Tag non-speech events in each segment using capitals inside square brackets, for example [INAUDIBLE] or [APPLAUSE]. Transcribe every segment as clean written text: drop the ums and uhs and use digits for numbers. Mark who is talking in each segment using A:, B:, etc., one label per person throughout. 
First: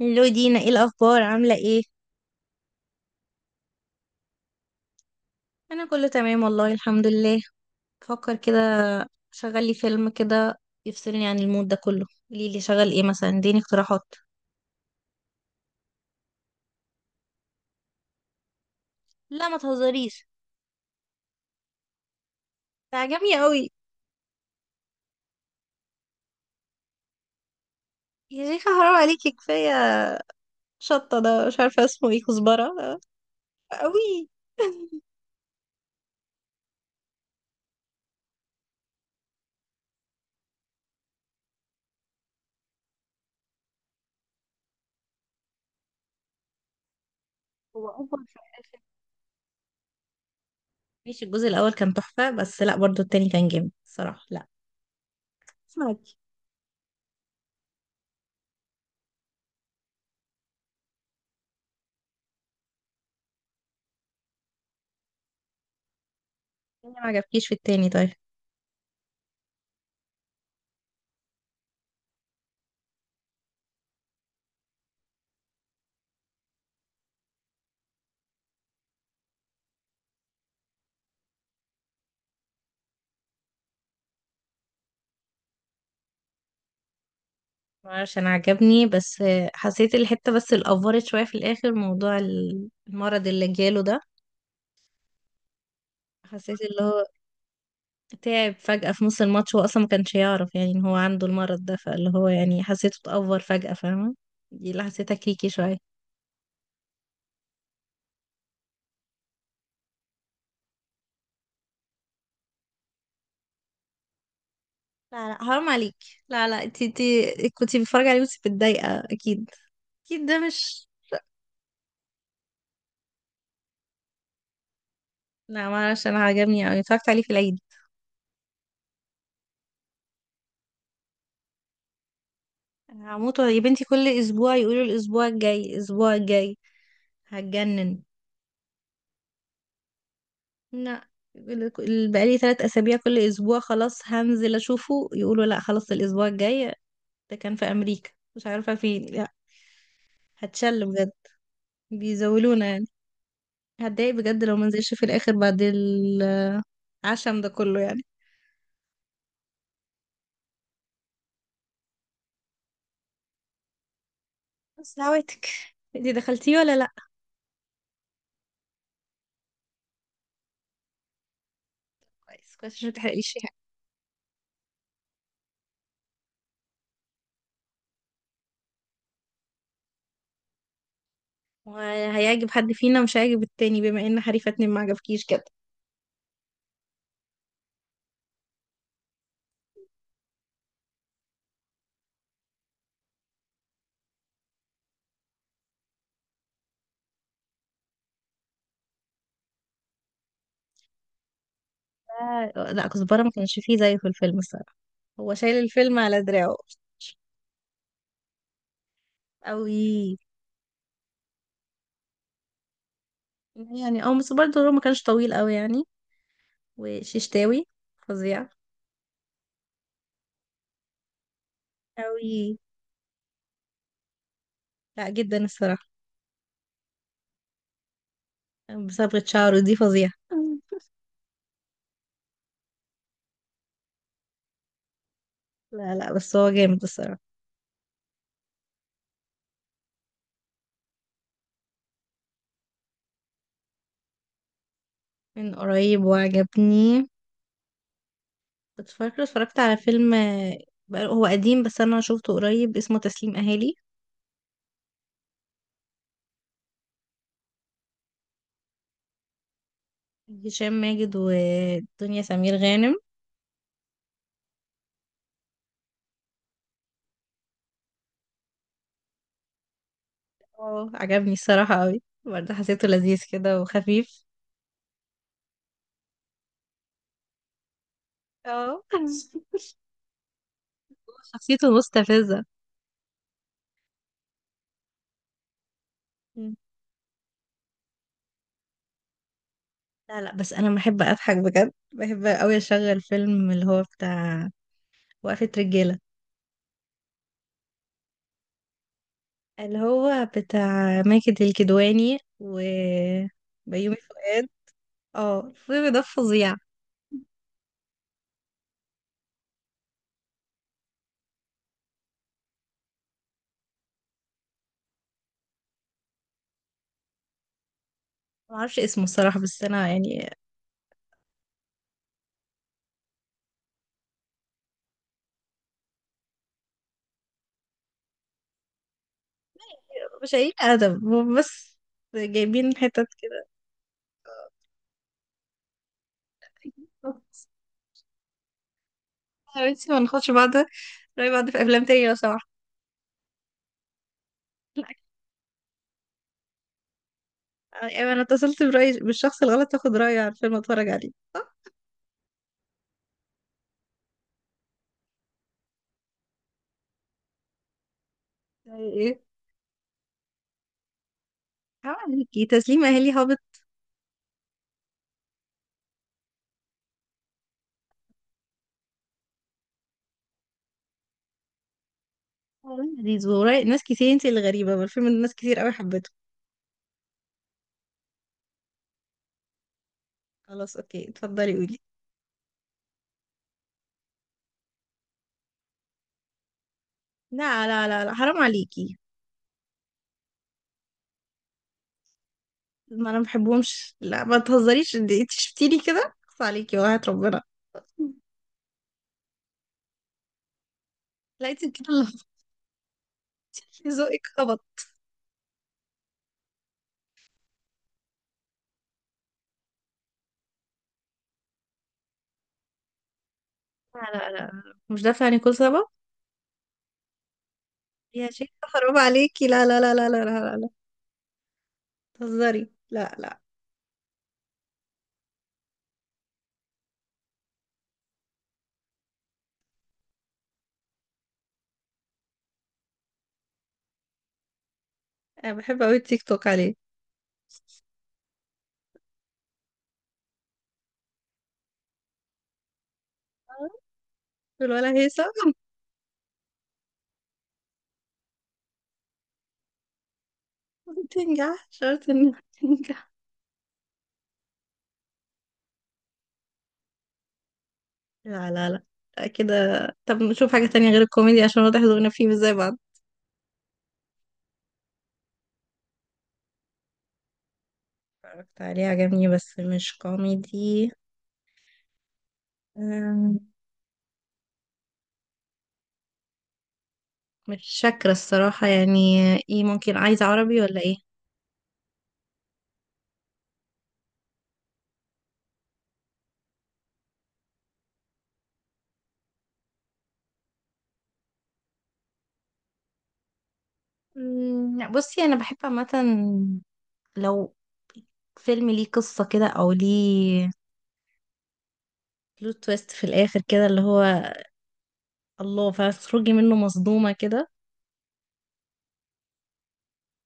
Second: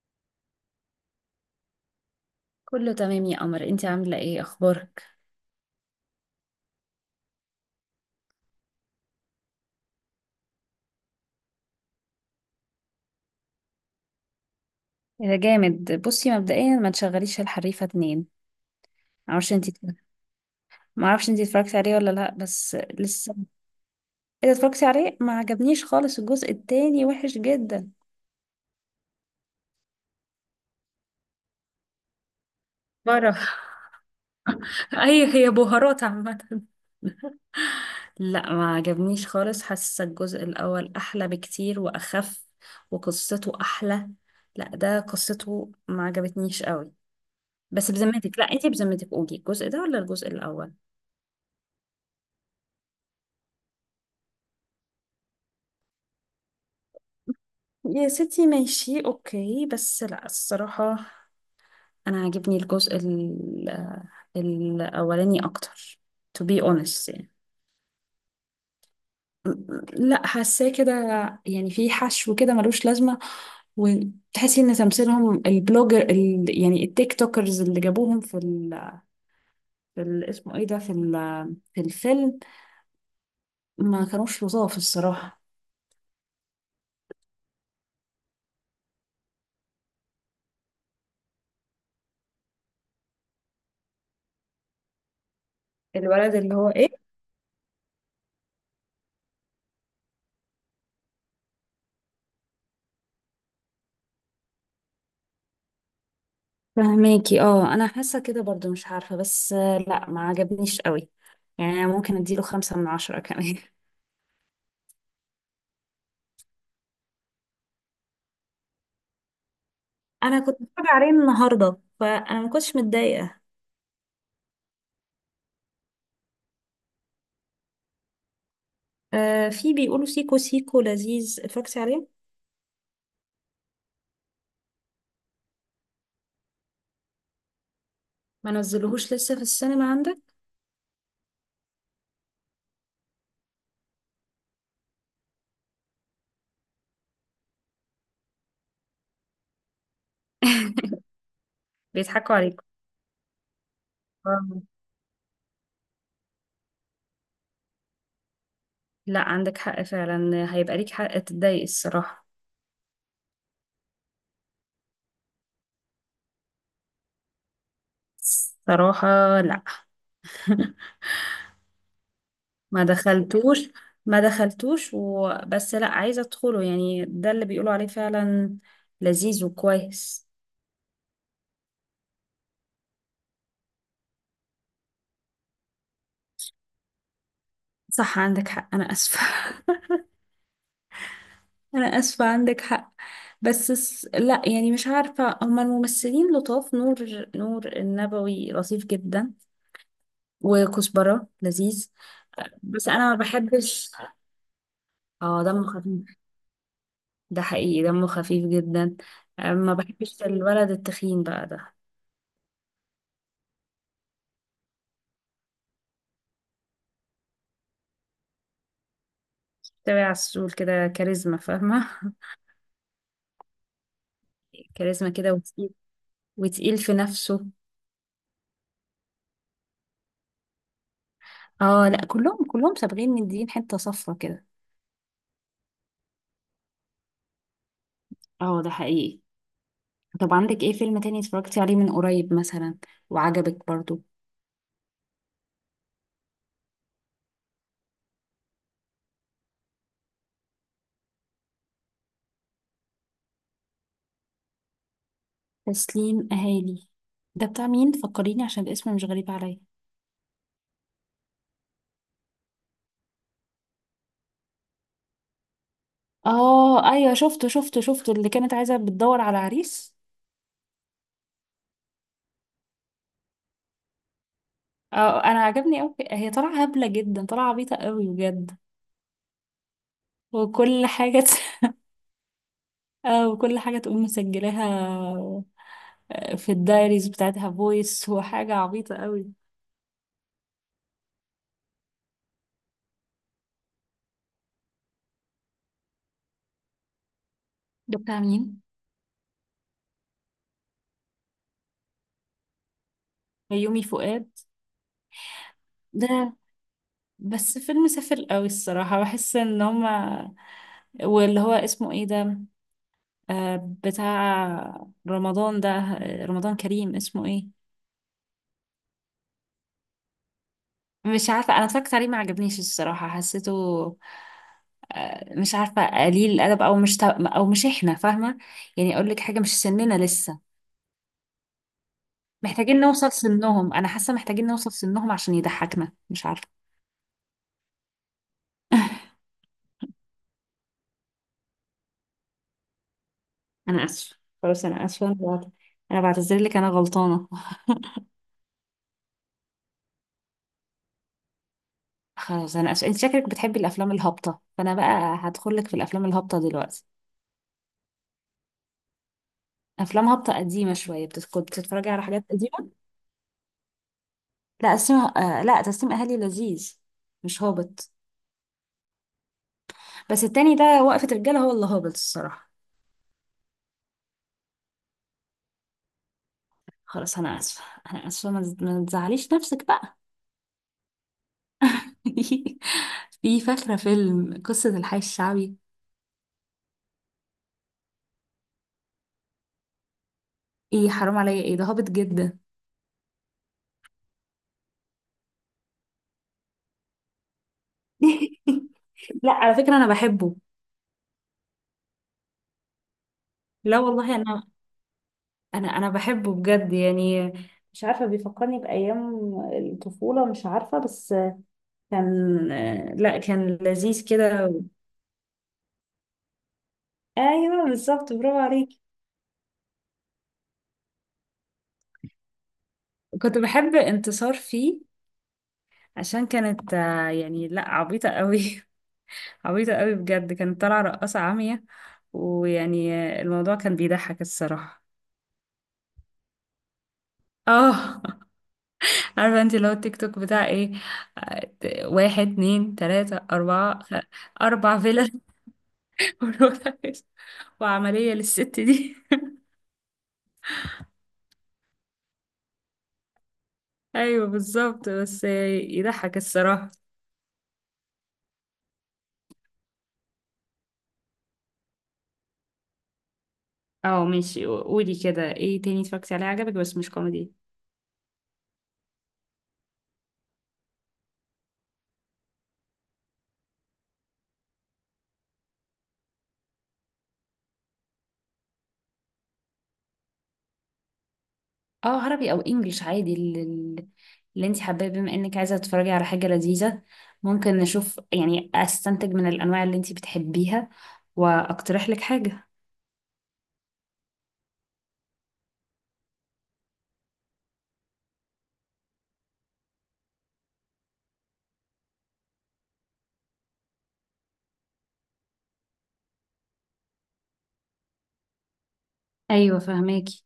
A: لو دينا ايه الاخبار؟ عامله ايه؟
B: كله تمام يا قمر، انت عاملة ايه؟ اخبارك؟
A: انا كله تمام، والله الحمد لله. بفكر كده. شغل لي فيلم كده يفصلني عن المود ده كله. قولي لي شغل ايه مثلا، اديني اقتراحات.
B: ايه ده جامد. بصي مبدئيا ما تشغليش الحريفه 2.
A: لا
B: معرفش
A: ما
B: انتي
A: تهزريش.
B: معرفش انتي اتفرجتي عليه ولا لا؟ بس
A: ده عجبني
B: لسه.
A: قوي.
B: اذا اتفرجتي عليه ما عجبنيش خالص، الجزء التاني وحش جدا.
A: يا شيخه حرام عليكي، كفايه. شطه ده مش عارفه اسمه ايه، كزبره.
B: برا [LAUGHS]
A: قوي.
B: اي، هي بهارات عامة. [LAUGHS] لا ما عجبنيش خالص، حاسة الجزء الاول احلى بكتير واخف وقصته احلى. لا ده قصته ما عجبتنيش قوي.
A: هو
B: بس
A: اوفر في
B: بذمتك، لا انت
A: الآخر.
B: بذمتك قولي، الجزء ده ولا الجزء الاول؟
A: ماشي، الجزء الاول كان تحفه، بس لا برضو التاني كان جامد الصراحه. لا اسمعك.
B: يا ستي ماشي اوكي، بس لا الصراحة انا عاجبني الاولاني اكتر. To be
A: التاني ما
B: honest يعني.
A: عجبكيش في التاني؟ طيب.
B: لا حاساه كده، يعني في حشو كده ملوش لازمة. وتحسي ان تمثيلهم، البلوجر ال يعني التيك توكرز اللي جابوهم في ال اسمه ايه ده في الفيلم، ما كانوش لطاف الصراحة.
A: معرفش، انا عجبني بس. حسيت الحتة بس الأفورت شوية في الآخر، موضوع المرض اللي جاله ده.
B: الولد اللي
A: حسيت
B: هو
A: اللي هو
B: ايه.
A: تعب فجأة في نص الماتش، هو أصلا ما كانش يعرف يعني إن هو عنده المرض ده، فاللي هو يعني حسيته اتأفور فجأة، فاهمة؟ دي اللي حسيتها كيكي شوية.
B: فهماكي؟ اه انا حاسه كده برضو، مش عارفه بس لا ما عجبنيش قوي، يعني أنا ممكن اديله 5/10 كمان [LAUGHS]
A: لا لا، حرام عليك. لا لا، انتي كنتي بتتفرجي عليه وانتي متضايقة أكيد. أكيد ده
B: انا كنت بتفرج
A: مش.
B: عليه النهارده، فانا ما كنتش متضايقه.
A: لا معرفش، أنا عجبني أوي، اتفرجت عليه في العيد.
B: آه في بيقولوا سيكو سيكو لذيذ، اتفرجتي عليه؟
A: هموت يا بنتي، كل أسبوع يقولوا الأسبوع الجاي الأسبوع الجاي، هتجنن.
B: ما نزلوهوش لسه في السينما عندك.
A: لا، بقالي 3 أسابيع كل أسبوع خلاص هنزل أشوفه، يقولوا لا خلاص الأسبوع الجاي. ده كان في أمريكا، مش عارفة فين. لا، هتشل
B: [LAUGHS]
A: بجد،
B: بيضحكوا عليك.
A: بيزولونا يعني. هتضايق بجد لو
B: آه.
A: منزلش في الآخر، بعد العشم ده كله يعني.
B: لا عندك حق فعلا، هيبقى ليك حق تتضايق الصراحه.
A: بس دعواتك. انتي دخلتيه ولا لا؟
B: صراحه لا. [LAUGHS]
A: كويس كويس،
B: ما
A: عشان متحرقليش فيه حاجة.
B: دخلتوش ما دخلتوش وبس، لا عايزة ادخله، يعني ده اللي بيقولوا عليه فعلا لذيذ وكويس.
A: وهيعجب حد فينا مش هيعجب التاني، بما ان حريفة اتنين ما عجبكيش كده.
B: صح عندك حق، انا اسفة. [LAUGHS] انا اسفة عندك حق. بس لا يعني مش عارفة، هما الممثلين لطاف، نور النبوي لطيف جدا، وكزبرة لذيذ، بس
A: لا،
B: انا ما
A: كزبرة ما كانش فيه
B: بحبش.
A: زيه في الفيلم الصراحة. هو
B: اه
A: شايل
B: دمه
A: الفيلم
B: خفيف،
A: على دراعه.
B: ده حقيقي دمه خفيف جدا. ما
A: قوي
B: بحبش الولد التخين بقى ده.
A: يعني. او بس برضه هو ما كانش طويل قوي يعني. وششتاوي فظيع
B: تبع على السول كده، كاريزما فاهمة؟
A: قوي.
B: كاريزما
A: لا
B: كده
A: جدا
B: وتقيل،
A: الصراحة.
B: وتقيل في نفسه.
A: بصبغة شعره دي فظيعة.
B: اه لا كلهم سابقين مدين حتة صفرة كده.
A: [LAUGHS] لا لا، بس هو جامد الصراحة.
B: اه ده حقيقي. طب عندك ايه فيلم تاني اتفرجتي عليه من قريب مثلا وعجبك برضو؟
A: من قريب وعجبني. كنت فاكرة اتفرجت على فيلم، هو قديم بس أنا شوفته قريب، اسمه تسليم أهالي.
B: تسليم اهالي؟ ده بتاع مين فكريني، عشان الاسم مش غريب عليا.
A: هشام ماجد ودنيا سمير غانم.
B: اه ايوه، شفته شفته شفته، اللي كانت عايزه بتدور على عريس.
A: اه، عجبني الصراحة قوي برضه، حسيته لذيذ كده وخفيف.
B: اه انا عجبني قوي، هي طالعه هبله جدا، طالعه عبيطه قوي بجد،
A: اه. [LAUGHS]
B: وكل حاجه [LAUGHS]
A: شخصيته مستفزة.
B: اه وكل حاجه تقوم مسجلاها في الدايريز بتاعتها فويس، وحاجة عبيطة قوي.
A: لا لا، بس انا بحب اضحك بجد، بحب قوي اشغل فيلم اللي هو بتاع وقفة رجالة.
B: ده بتاع مين؟
A: اللي هو بتاع ماجد الكدواني و
B: يومي
A: بيومي
B: فؤاد
A: فؤاد. اه الفيلم ده
B: ده؟
A: فظيع.
B: بس فيلم سافل قوي الصراحة، بحس ان هما واللي هو اسمه ايه ده، آه بتاع رمضان ده، رمضان كريم اسمه ايه.
A: ما اعرفش اسمه الصراحة، بس انا يعني
B: مش عارفة، انا اتفرجت عليه ما عجبنيش الصراحة، حسيته مش عارفة قليل الادب، او مش تا... او مش احنا فاهمة. يعني اقول لك حاجة، مش سننا
A: مش
B: لسه،
A: قايل ادب هم، بس جايبين
B: محتاجين
A: حتت
B: نوصل
A: كده.
B: سنهم، انا حاسة محتاجين نوصل سنهم عشان يضحكنا، مش عارفة.
A: [LAUGHS] يا بنتي، ما ناخدش بعض رأي بعض في افلام تانية لو سمحت.
B: انا اسفه. خلاص انا اسفه،
A: [LAUGHS]
B: انا بعتذر لك، انا غلطانه.
A: يعني انا اتصلت برأي بالشخص الغلط، اخد رأيه على الفيلم اتفرج عليه.
B: خلاص انا اسفه، انت شكلك بتحبي الافلام الهابطه، فانا بقى هدخل لك في الافلام الهابطه دلوقتي.
A: زي ايه؟
B: افلام هابطه قديمه شويه، كنت بتتفرجي على
A: عمل
B: حاجات
A: هيكي
B: قديمه.
A: تسليم اهلي هابط؟
B: لا اسمها، آه لا تسليم اهلي لذيذ مش هابط، بس التاني ده وقفه رجاله هو اللي هابط الصراحه.
A: والله لذيذ، وراي ناس كتير انت اللي غريبة، ما الفيلم ده ناس كتير قوي حبته.
B: خلاص انا اسفه، ما تزعليش نفسك بقى.
A: خلاص اوكي، اتفضلي قولي.
B: [LAUGHS] في فاكره فيلم قصه الحي الشعبي؟
A: لا لا لا لا، حرام عليكي.
B: ايه حرام عليا، ايه ده هابط جدا؟
A: ما انا ما بحبهمش، لا ما تهزريش، انت شفتيني كده خلاص عليكي، وقعت ربنا.
B: [LAUGHS] لا على فكره انا بحبه.
A: لا انت كده.
B: لا
A: [LAUGHS]
B: والله،
A: ذوقك
B: انا
A: خبط.
B: انا بحبه بجد يعني، مش عارفه بيفكرني بايام الطفوله، مش عارفه بس كان، لا كان
A: لا
B: لذيذ
A: لا
B: كده.
A: لا، مش دافع عن كل سبب.
B: ايوه بالظبط،
A: يا
B: برافو
A: شيخة
B: عليك.
A: حرام عليكي، لا لا لا لا لا لا لا لا تهزري، لا
B: كنت
A: لا.
B: بحب انتصار فيه، عشان كانت يعني لا عبيطه قوي [LAUGHS] عبيطه قوي بجد، كانت طالعه رقاصه عاميه، ويعني الموضوع كان بيضحك الصراحه.
A: انا بحب قوي التيك توك عليه.
B: اه [LAUGHS] عارفه انت لو التيك توك بتاع ايه؟ آه، واحد اتنين تلاته اربعه اربع
A: الولا
B: فيلا
A: هيثم. [LAUGHS]
B: [LAUGHS] بروتاكس وعملية للست دي.
A: ما تنجح شرط انها تنجح.
B: [LAUGHS] ايوه بالظبط، بس يضحك الصراحة.
A: لا لا لا، لا كده. طب نشوف حاجة تانية غير الكوميدي، عشان واضح ذوقنا فيه مش زي بعض.
B: اه ماشي، قولي كده ايه تاني اتفرجتي عليه عجبك بس مش كوميدي؟
A: اتفرجت عليه عجبني بس مش كوميدي. أم، مش فاكرة الصراحة يعني. ايه ممكن عايزة عربي ولا ايه؟
B: اه عربي او انجليش عادي، اللي، اللي انت حباه، بما انك عايزه تتفرجي على حاجه لذيذه ممكن نشوف، يعني استنتج من الانواع اللي انت بتحبيها واقترح لك حاجه.
A: لا، بصي انا بحب عامة لو فيلم ليه قصة كده او ليه بلوت تويست في الاخر كده، اللي هو الله، فتخرجي منه مصدومة كده.
B: ايوه فهماكي.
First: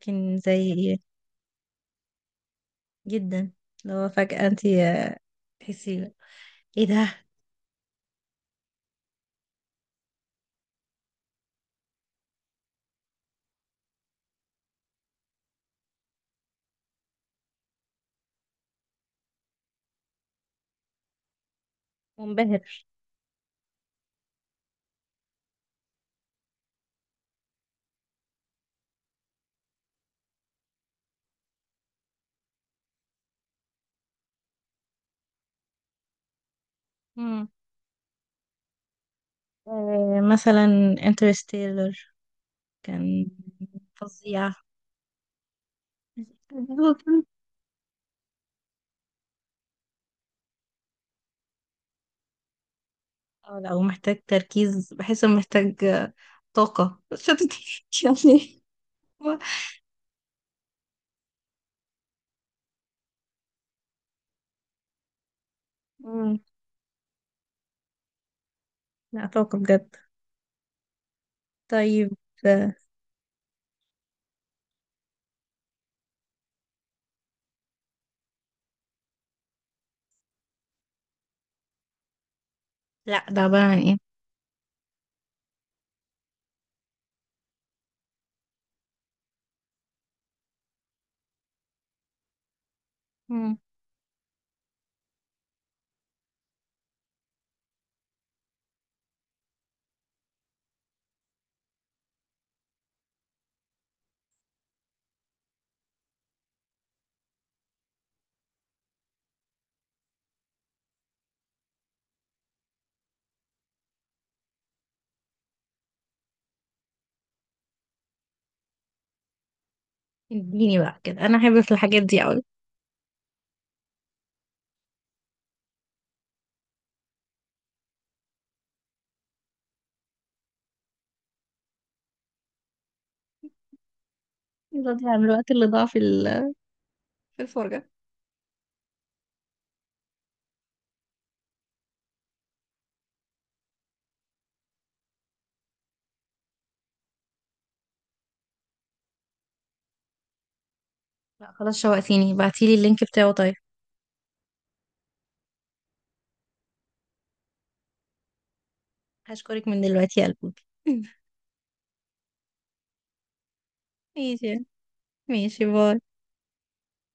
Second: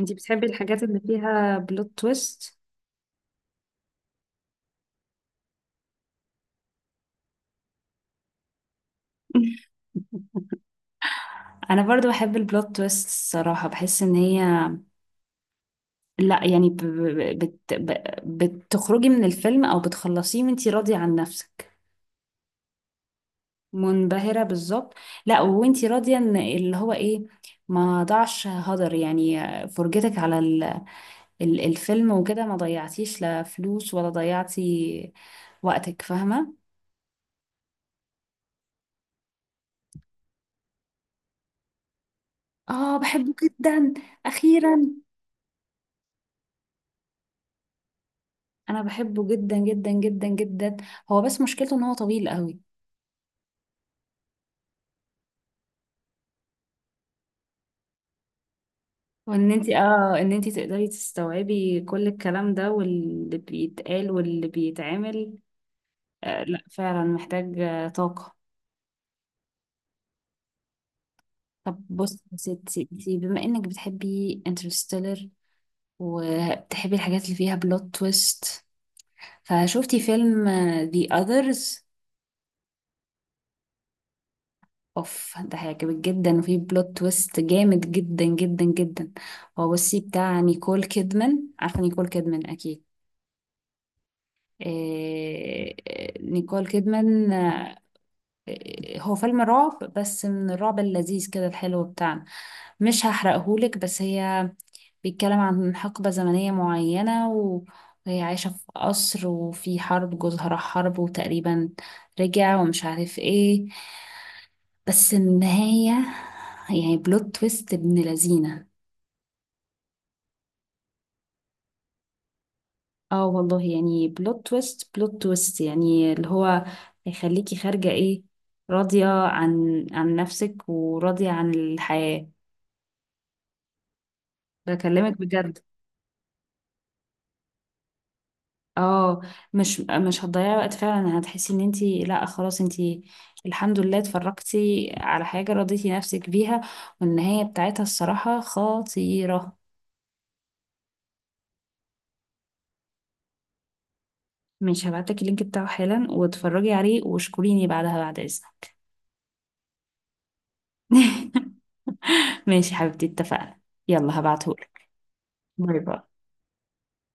B: انت بتحبي
A: زي
B: الحاجات
A: ايه؟
B: اللي فيها بلوت تويست.
A: جدا. اللي هو فجأة انتي تحسي ايه ده.
B: [LAUGHS] انا برضو بحب البلوت تويست الصراحه، بحس ان هي، لا يعني بت... ب... بتخرجي من الفيلم او بتخلصيه وانتي راضية عن نفسك.
A: منبهر.
B: منبهرة بالظبط. لا وانتي راضية ان اللي هو ايه، ما ضاعش هدر يعني، فرجتك على الفيلم وكده، ما ضيعتيش لا فلوس ولا ضيعتي وقتك، فاهمة؟
A: مثلا انترستيلر.
B: اه
A: كان
B: بحبه جدا.
A: فظيع.
B: اخيرا، انا بحبه جدا جدا جدا جدا، هو بس مشكلته ان هو طويل قوي.
A: اه لا، ومحتاج تركيز، بحس انه محتاج طاقة شدت [LAUGHS] يعني.
B: وان انت اه ان انت تقدري تستوعبي كل الكلام ده واللي بيتقال واللي بيتعمل.
A: مم.
B: آه لا فعلا محتاج طاقة.
A: لا طاقة بجد.
B: طب
A: طيب.
B: بصي يا
A: آه.
B: ستي، انتي بما انك بتحبي انترستيلر وبتحبي الحاجات اللي فيها بلوت تويست، فشوفتي فيلم The Others؟
A: لا، ده عبارة عن ايه؟
B: اوف ده هيعجبك جدا، وفيه بلوت تويست جامد جدا جدا جدا. هو بصي بتاع نيكول كيدمان، عارفة نيكول كيدمان اكيد.
A: مم.
B: نيكول كيدمان، هو فيلم رعب بس من الرعب اللذيذ كده الحلو بتاعنا. مش هحرقهولك، بس هي بيتكلم عن حقبة زمنية معينة وهي عايشة في قصر، وفي حرب جوزها راح حرب وتقريبا رجع ومش عارف ايه، بس النهاية يعني بلوت تويست ابن لذينة.
A: اديني بقى كده، انا احب في الحاجات دي قوي.
B: اه والله يعني، بلوت تويست يعني اللي هو هيخليكي خارجة ايه، راضية عن نفسك وراضية عن الحياة،
A: يضيع
B: بكلمك
A: من الوقت
B: بجد.
A: اللي ضاع في في الفرجة.
B: اه مش هتضيعي وقت فعلا، هتحسي ان انتي لا خلاص انتي الحمد لله اتفرجتي على حاجة رضيتي نفسك بيها، والنهاية بتاعتها الصراحة خطيرة.
A: لا خلاص شوقتيني، بعتيلي اللينك بتاعه طيب.
B: مش هبعتلك اللينك بتاعه حالا، واتفرجي عليه واشكريني بعدها بعد اذنك.
A: هشكرك من دلوقتي يا قلبي. [LAUGHS]
B: [LAUGHS] ماشي حبيبتي اتفقنا، يلا
A: ماشي،
B: هبعتهولك.
A: ماشي،
B: باي
A: باي.
B: باي.